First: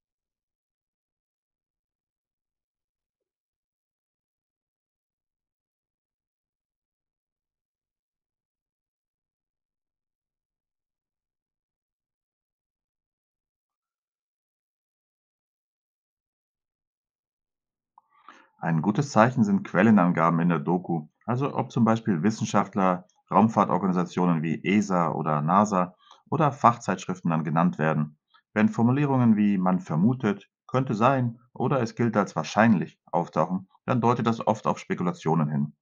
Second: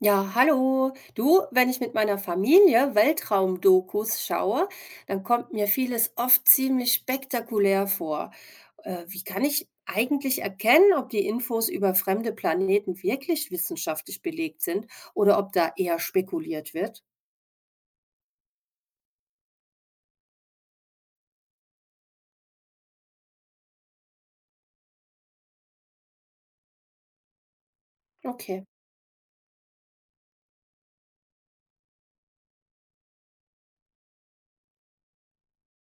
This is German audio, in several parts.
Ja, hallo. Du, wenn ich mit meiner Familie Weltraumdokus schaue, dann kommt mir vieles oft ziemlich spektakulär vor. Wie kann ich eigentlich erkennen, ob die Infos über fremde Planeten wirklich wissenschaftlich belegt sind oder ob da eher spekuliert wird? Ein gutes Zeichen sind Quellenangaben in der Doku, also ob zum Beispiel Wissenschaftler, Raumfahrtorganisationen wie ESA oder NASA oder Fachzeitschriften dann genannt werden. Okay. Wenn Formulierungen wie man vermutet, könnte sein oder es gilt als wahrscheinlich auftauchen, dann deutet das oft auf Spekulationen hin.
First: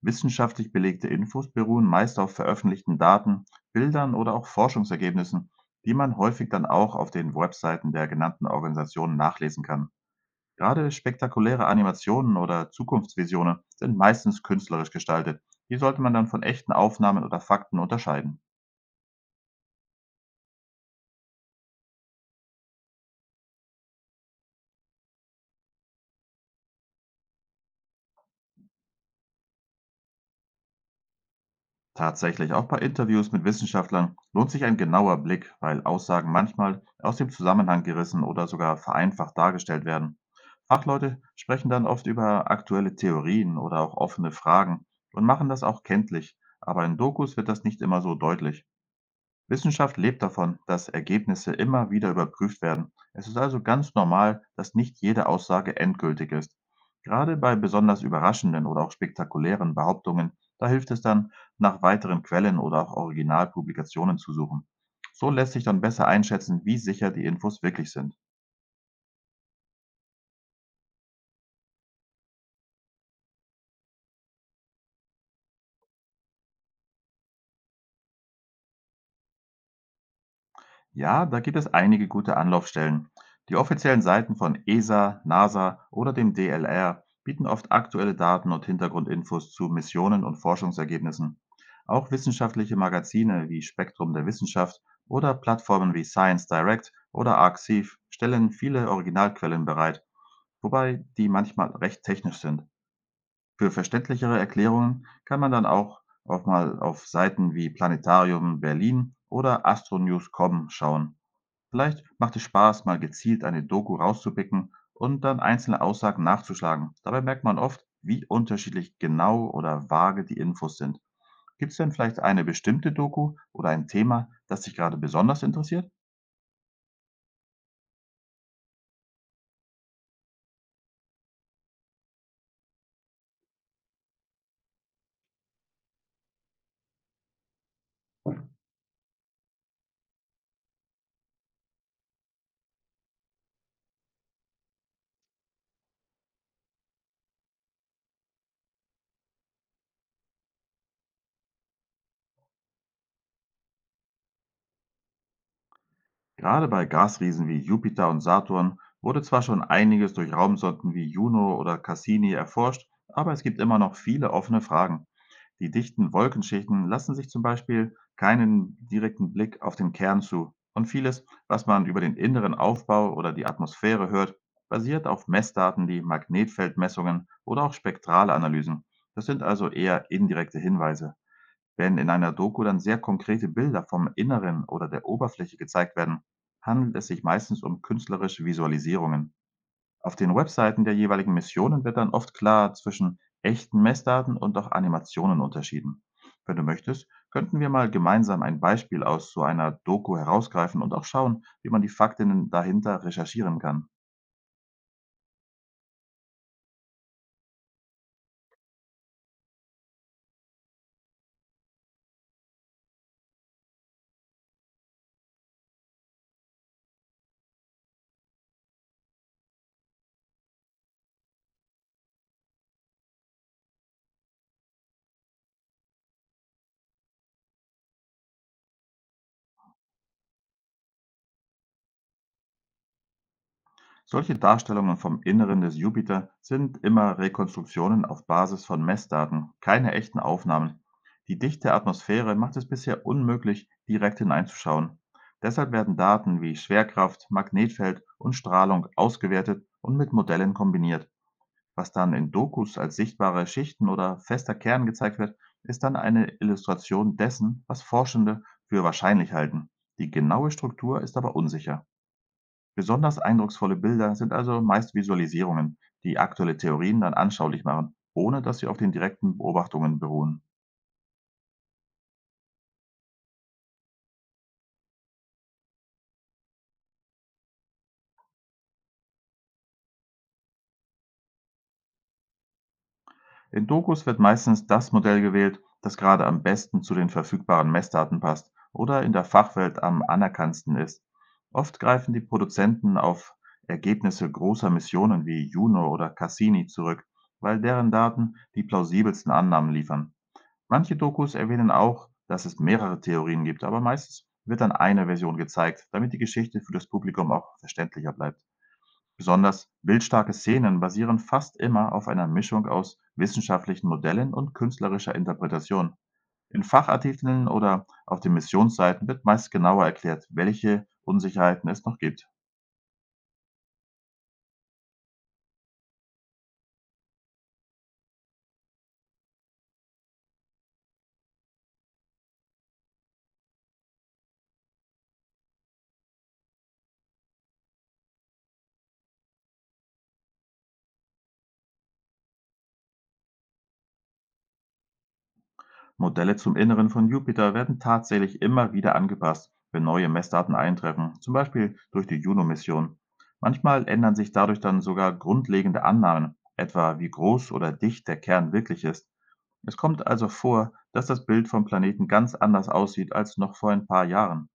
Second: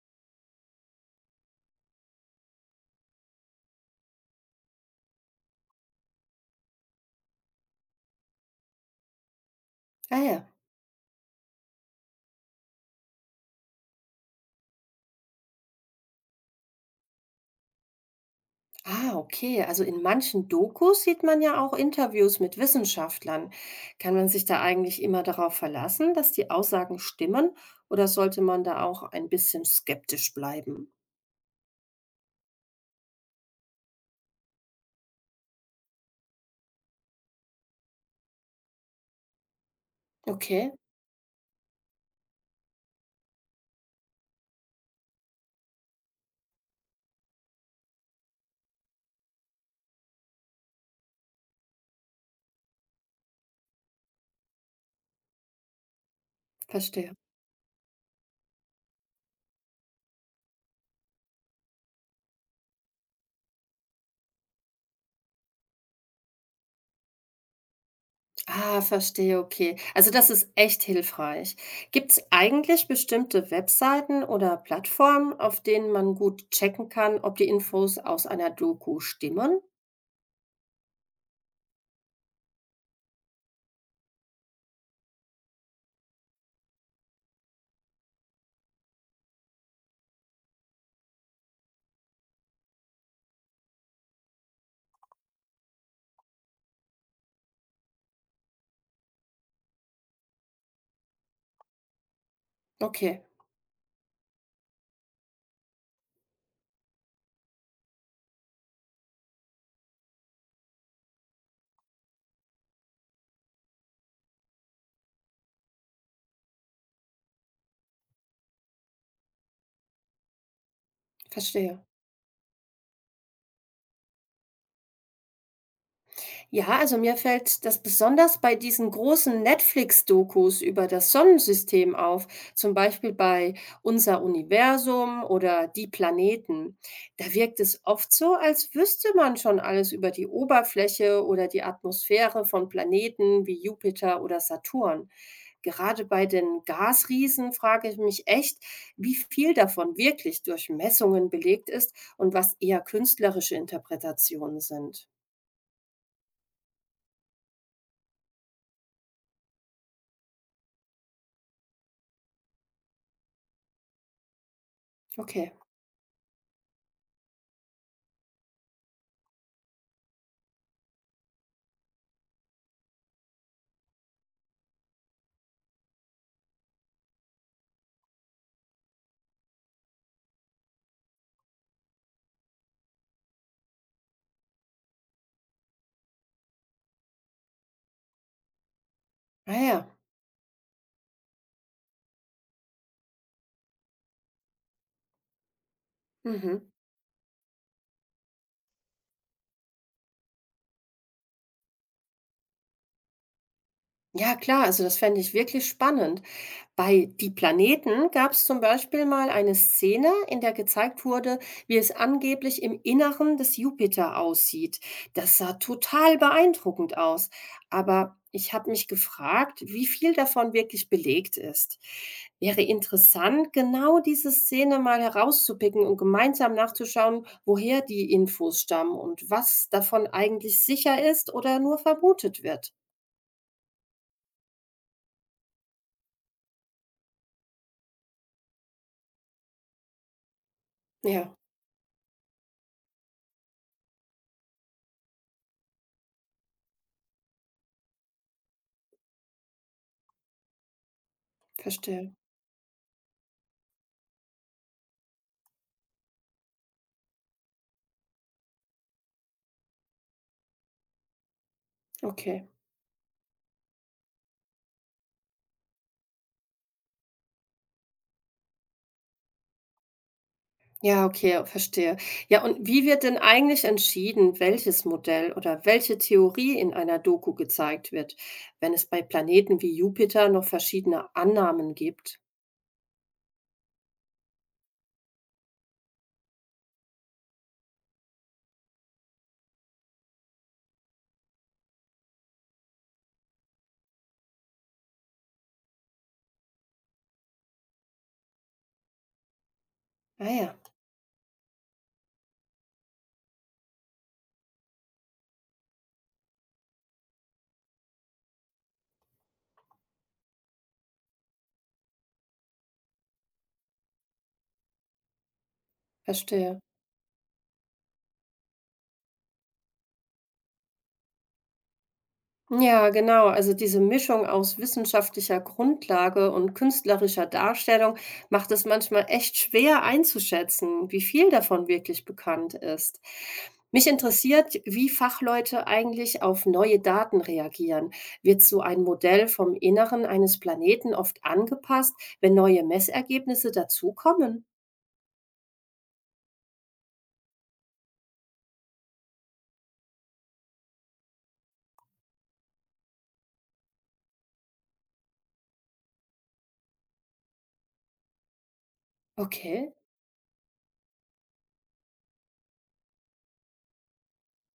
Wissenschaftlich belegte Infos beruhen meist auf veröffentlichten Daten, Bildern oder auch Forschungsergebnissen, die man häufig dann auch auf den Webseiten der genannten Organisationen nachlesen kann. Ah ja. Gerade spektakuläre Animationen oder Zukunftsvisionen sind meistens künstlerisch gestaltet. Die sollte man dann von echten Aufnahmen oder Fakten unterscheiden. Ah, okay. Also in manchen Dokus sieht man ja auch Interviews mit Wissenschaftlern. Kann man sich da eigentlich immer darauf verlassen, dass die Aussagen stimmen, oder sollte man da auch ein bisschen skeptisch bleiben? Tatsächlich, auch bei Interviews mit Wissenschaftlern lohnt sich ein genauer Blick, weil Aussagen manchmal aus dem Zusammenhang gerissen oder sogar vereinfacht dargestellt werden. Okay, Fachleute sprechen dann oft über aktuelle Theorien oder auch offene Fragen und machen das auch kenntlich, aber in Dokus wird das nicht immer so deutlich. Wissenschaft lebt davon, dass Ergebnisse immer wieder überprüft werden. Es ist also ganz normal, dass nicht jede Aussage endgültig ist. verstehe. Gerade bei besonders überraschenden oder auch spektakulären Behauptungen, da hilft es dann, nach weiteren Quellen oder auch Originalpublikationen zu suchen. So lässt sich dann besser einschätzen, wie sicher die Infos wirklich sind. Ah, verstehe, okay. Also das ist echt hilfreich. Gibt es eigentlich bestimmte Webseiten oder Plattformen, auf denen man gut checken kann, ob die Infos aus einer Doku stimmen? Ja, da gibt es einige gute Anlaufstellen. Die offiziellen Seiten von ESA, NASA oder dem DLR bieten oft aktuelle Daten und Hintergrundinfos zu Missionen und Forschungsergebnissen. Auch wissenschaftliche Magazine wie Spektrum der Wissenschaft oder Plattformen wie Science Direct oder ArXiv stellen viele Originalquellen bereit, wobei die manchmal recht technisch sind. Okay, Für verständlichere Erklärungen kann man dann auch mal auf Seiten wie Planetarium Berlin oder astronews.com schauen. Vielleicht macht es Spaß, mal gezielt eine Doku rauszupicken und dann einzelne Aussagen nachzuschlagen. Dabei merkt man oft, wie unterschiedlich genau oder vage die Infos sind. Gibt es verstehe. denn vielleicht eine bestimmte Doku oder ein Thema, das dich gerade besonders interessiert? Ja, also mir fällt das besonders bei diesen großen Netflix-Dokus über das Sonnensystem auf, zum Beispiel bei Unser Universum oder Die Planeten. Da wirkt es oft so, als wüsste man schon alles über die Oberfläche oder die Atmosphäre von Planeten wie Jupiter oder Saturn. Gerade bei den Gasriesen frage ich mich echt, wie viel davon wirklich durch Messungen belegt ist und was eher künstlerische Interpretationen sind. Gerade bei Gasriesen wie Jupiter und Saturn wurde zwar schon einiges durch Raumsonden wie Juno oder Cassini erforscht, aber es gibt immer noch viele offene Fragen. Okay, Die dichten Wolkenschichten lassen sich zum Beispiel keinen direkten Blick auf den Kern zu. Und vieles, was man über den inneren Aufbau oder die Atmosphäre hört, basiert auf Messdaten wie Magnetfeldmessungen oder auch spektrale Analysen. Das sind also eher indirekte Hinweise. Wenn in einer Doku dann sehr konkrete Bilder vom Inneren oder der Oberfläche gezeigt werden, handelt es sich meistens um künstlerische Visualisierungen. naja. Auf den Webseiten der jeweiligen Missionen wird dann oft klar zwischen echten Messdaten und auch Animationen unterschieden. Wenn du Mhm. möchtest, könnten wir mal gemeinsam ein Beispiel aus so einer Doku herausgreifen und auch schauen, wie man die Fakten dahinter recherchieren kann. Ja, klar, also das fände ich wirklich spannend. Bei Die Planeten gab es zum Beispiel mal eine Szene, in der gezeigt wurde, wie es angeblich im Inneren des Jupiter aussieht. Das sah total beeindruckend aus. Aber ich habe mich gefragt, wie viel davon wirklich belegt ist. Wäre interessant, genau diese Szene mal herauszupicken und gemeinsam nachzuschauen, woher die Infos stammen und was davon eigentlich sicher ist oder nur vermutet wird. Solche Darstellungen vom Inneren des Jupiter sind immer Rekonstruktionen auf Basis von Messdaten, keine echten Aufnahmen. Ja. Die dichte Atmosphäre macht es bisher unmöglich, direkt hineinzuschauen. Deshalb werden Daten wie Schwerkraft, Magnetfeld und Strahlung ausgewertet und mit Modellen kombiniert. Was dann Verstehe. in Dokus als sichtbare Schichten oder fester Kern gezeigt wird, ist dann eine Illustration dessen, was Forschende für wahrscheinlich halten. Die genaue Struktur ist aber unsicher. Okay. Besonders eindrucksvolle Bilder sind also meist Visualisierungen, die aktuelle Theorien dann anschaulich machen, ohne dass sie auf den direkten Beobachtungen beruhen. Ja, okay, verstehe. Ja, und wie wird denn eigentlich entschieden, welches Modell oder welche Theorie in einer Doku gezeigt wird, wenn es bei Planeten wie Jupiter noch verschiedene Annahmen gibt? In Dokus wird meistens das Modell gewählt, das gerade am besten zu den verfügbaren Messdaten passt oder in der Fachwelt am anerkanntesten ist. Oft greifen die Produzenten auf Ergebnisse großer Missionen wie Juno oder Cassini zurück, weil deren Daten die plausibelsten Annahmen liefern. Ah ja, Manche Dokus erwähnen auch, dass es mehrere Theorien gibt, aber meistens wird dann eine Version gezeigt, damit die Geschichte für das Publikum auch verständlicher bleibt. Besonders bildstarke Szenen basieren fast immer auf einer Mischung aus wissenschaftlichen Modellen und künstlerischer Interpretation. verstehe. In Fachartikeln oder auf den Missionsseiten wird meist genauer erklärt, welche Unsicherheiten es noch gibt. Ja, genau. Also diese Mischung aus wissenschaftlicher Grundlage und künstlerischer Darstellung macht es manchmal echt schwer einzuschätzen, wie viel davon wirklich bekannt ist. Mich interessiert, wie Fachleute eigentlich auf neue Daten reagieren. Wird so ein Modell vom Inneren eines Planeten oft angepasst, wenn neue Messergebnisse dazukommen? Modelle zum Inneren von Jupiter werden tatsächlich immer wieder angepasst, wenn neue Messdaten eintreffen, zum Beispiel durch die Juno-Mission. Manchmal ändern sich dadurch dann sogar grundlegende Annahmen, etwa wie groß oder dicht der Kern wirklich ist. Okay. Es kommt also vor, dass das Bild vom Planeten ganz anders aussieht als noch vor ein paar Jahren.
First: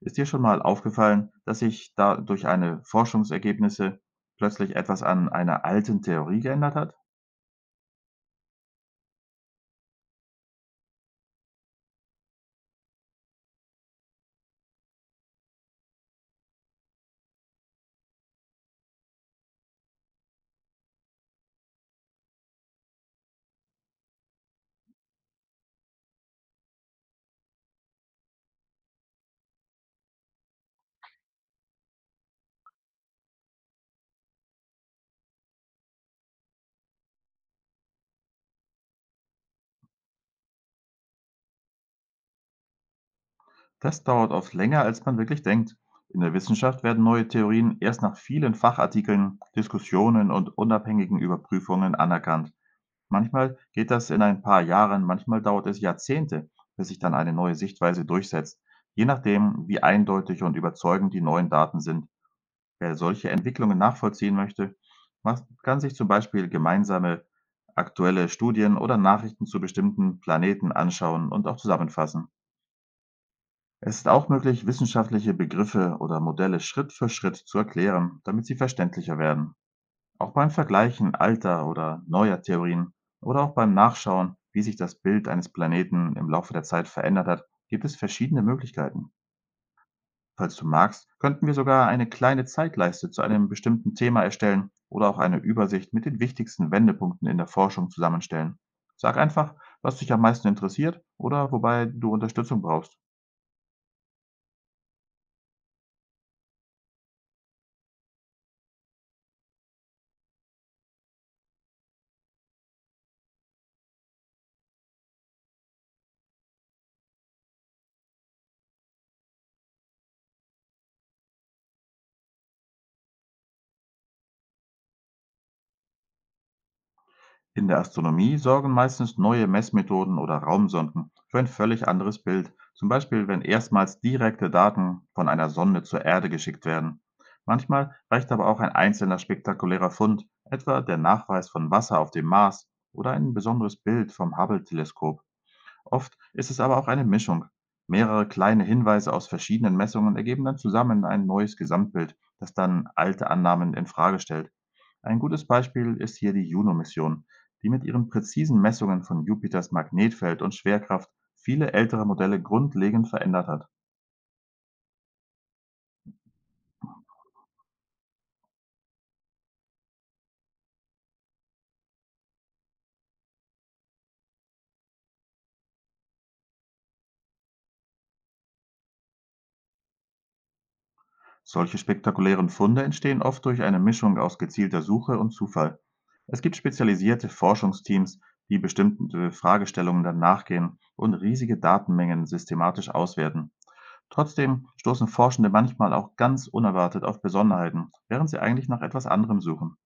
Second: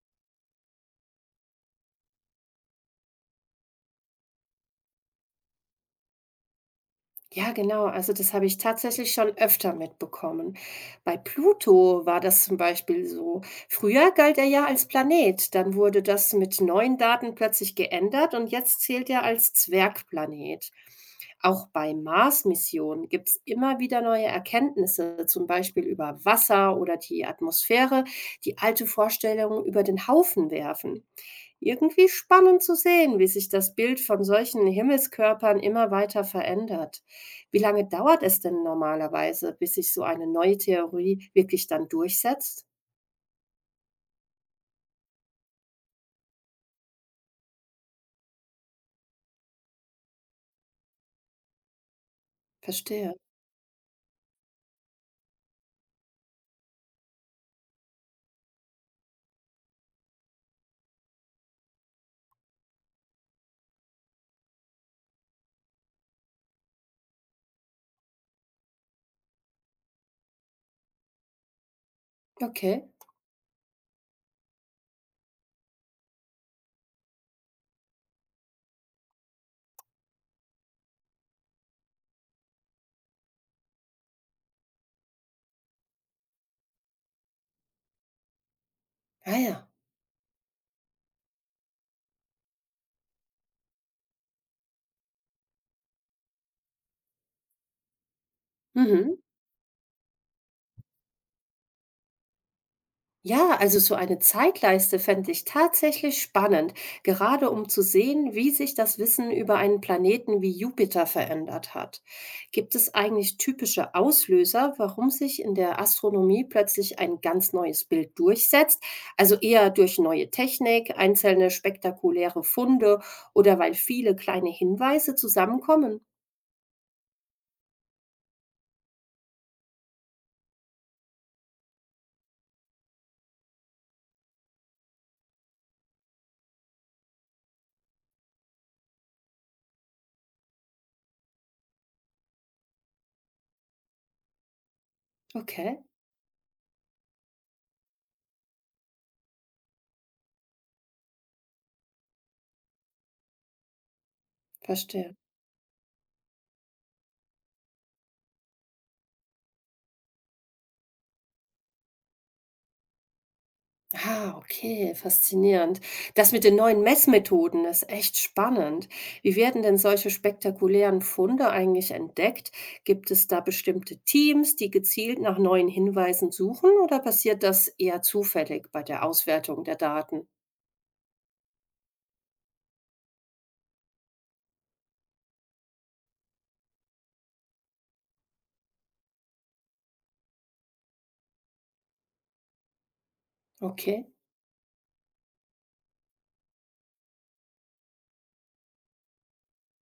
Ist dir schon mal aufgefallen, dass sich da durch eine Forschungsergebnisse plötzlich etwas an einer alten Theorie geändert hat? Ja, genau. Also das habe ich tatsächlich schon öfter mitbekommen. Bei Pluto war das zum Beispiel so. Früher galt er ja als Planet, dann wurde das mit neuen Daten plötzlich geändert und jetzt zählt er als Zwergplanet. Auch bei Mars-Missionen gibt es immer wieder neue Erkenntnisse, zum Beispiel über Wasser oder die Atmosphäre, die alte Vorstellungen über den Haufen werfen. Irgendwie spannend zu sehen, wie sich das Bild von solchen Himmelskörpern immer weiter verändert. Wie lange dauert es denn normalerweise, bis sich so eine neue Theorie wirklich dann durchsetzt? Das dauert oft länger, als man wirklich denkt. In der Wissenschaft werden neue Theorien erst nach vielen Fachartikeln, Diskussionen und unabhängigen Überprüfungen anerkannt. Verstehe. Manchmal geht das in ein paar Jahren, manchmal dauert es Jahrzehnte, bis sich dann eine neue Sichtweise durchsetzt. Je nachdem, wie eindeutig und überzeugend die neuen Daten sind. Wer solche Entwicklungen nachvollziehen möchte, kann sich zum Beispiel gemeinsame aktuelle Studien oder Nachrichten zu bestimmten Planeten anschauen und auch zusammenfassen. Okay. Es ist auch möglich, wissenschaftliche Begriffe oder Modelle Schritt für Schritt zu erklären, damit sie verständlicher werden. Auch beim Vergleichen alter oder neuer Theorien oder auch beim Nachschauen, wie sich das Bild eines Planeten im Laufe der Zeit verändert hat, gibt es verschiedene Möglichkeiten. Ah ja. Falls du magst, könnten wir sogar eine kleine Zeitleiste zu einem bestimmten Thema erstellen oder auch eine Übersicht mit den wichtigsten Wendepunkten in der Forschung zusammenstellen. Mhm. Sag einfach, was dich am meisten interessiert oder wobei du Unterstützung brauchst. Ja, also so eine Zeitleiste fände ich tatsächlich spannend, gerade um zu sehen, wie sich das Wissen über einen Planeten wie Jupiter verändert hat. Gibt es eigentlich typische Auslöser, warum sich in der Astronomie plötzlich ein ganz neues Bild durchsetzt? Also eher durch neue Technik, einzelne spektakuläre Funde oder weil viele kleine Hinweise zusammenkommen? In der Astronomie sorgen meistens neue Messmethoden oder Raumsonden für ein völlig anderes Bild, zum Beispiel wenn erstmals direkte Daten von einer Sonde zur Erde geschickt werden. Manchmal reicht aber auch ein einzelner spektakulärer Fund, etwa der Nachweis von Wasser auf dem Mars oder ein besonderes Bild vom Hubble-Teleskop. Okay, Oft ist es aber auch eine Mischung. Mehrere kleine Hinweise aus verschiedenen Messungen ergeben dann zusammen ein neues Gesamtbild, das dann alte Annahmen in Frage stellt. verstehe. Ein gutes Beispiel ist hier die Juno-Mission, die mit ihren präzisen Messungen von Jupiters Magnetfeld und Schwerkraft viele ältere Modelle grundlegend verändert hat. Ah, okay, faszinierend. Das mit den neuen Messmethoden ist echt spannend. Wie werden denn solche spektakulären Funde eigentlich entdeckt? Gibt es da bestimmte Teams, die gezielt nach neuen Hinweisen suchen oder passiert das eher zufällig bei der Auswertung der Daten? Solche spektakulären Funde entstehen oft durch eine Mischung aus gezielter Suche und Zufall. Es gibt spezialisierte Forschungsteams, die bestimmte Fragestellungen dann nachgehen und riesige Datenmengen systematisch auswerten. Okay. Trotzdem stoßen Forschende manchmal auch ganz unerwartet auf Besonderheiten, während sie eigentlich nach etwas anderem suchen.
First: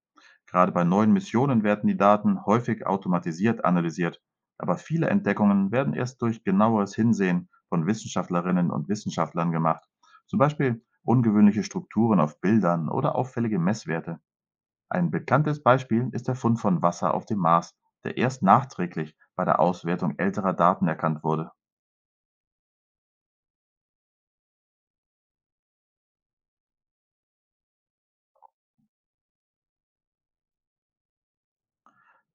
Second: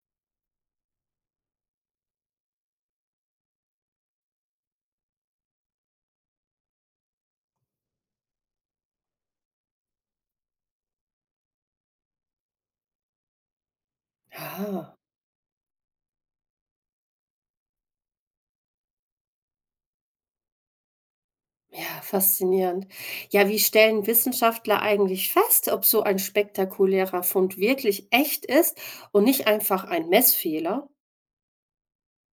Gerade bei neuen Missionen werden die Daten häufig automatisiert analysiert, aber viele Entdeckungen werden erst durch genaueres Hinsehen von Wissenschaftlerinnen und Wissenschaftlern gemacht, zum Beispiel ungewöhnliche Strukturen auf Bildern oder auffällige Messwerte. Ah, Ein bekanntes Beispiel ist der Fund von Wasser auf dem Mars, der erst nachträglich bei der Auswertung älterer Daten erkannt wurde. ja, faszinierend. Ja, wie stellen Wissenschaftler eigentlich fest, ob so ein spektakulärer Fund wirklich echt ist und nicht einfach ein Messfehler?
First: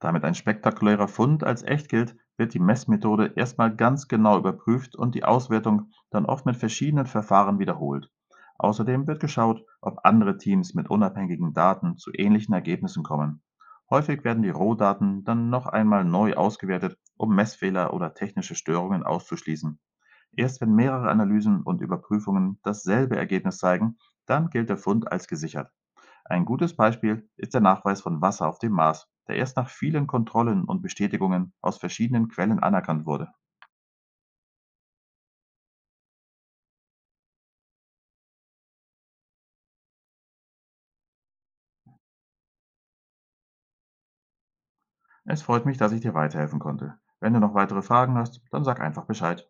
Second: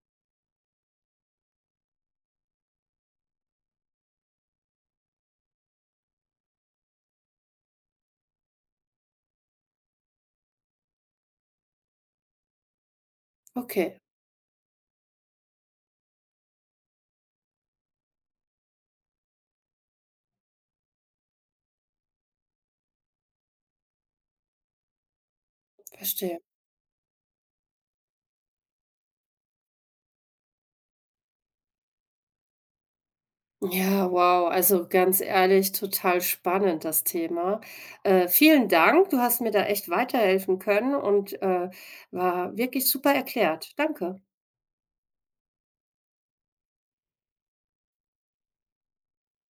Damit ein spektakulärer Fund als echt gilt, wird die Messmethode erstmal ganz genau überprüft und die Auswertung dann oft mit verschiedenen Verfahren wiederholt. Außerdem wird geschaut, ob andere Teams mit unabhängigen Daten zu ähnlichen Ergebnissen kommen. Okay, Häufig werden die Rohdaten dann noch einmal neu ausgewertet, um Messfehler oder technische Störungen auszuschließen. Erst wenn mehrere Analysen und Überprüfungen dasselbe Ergebnis zeigen, dann gilt der Fund als gesichert. verstehe. Ein gutes Beispiel ist der Nachweis von Wasser auf dem Mars, der erst nach vielen Kontrollen und Bestätigungen aus verschiedenen Quellen anerkannt wurde. Ja, wow, also ganz ehrlich, total spannend das Thema. Vielen Dank, du hast mir da echt weiterhelfen können und war wirklich super erklärt. Danke. Es freut mich, dass ich dir weiterhelfen konnte. Wenn du noch weitere Fragen hast, dann sag einfach Bescheid.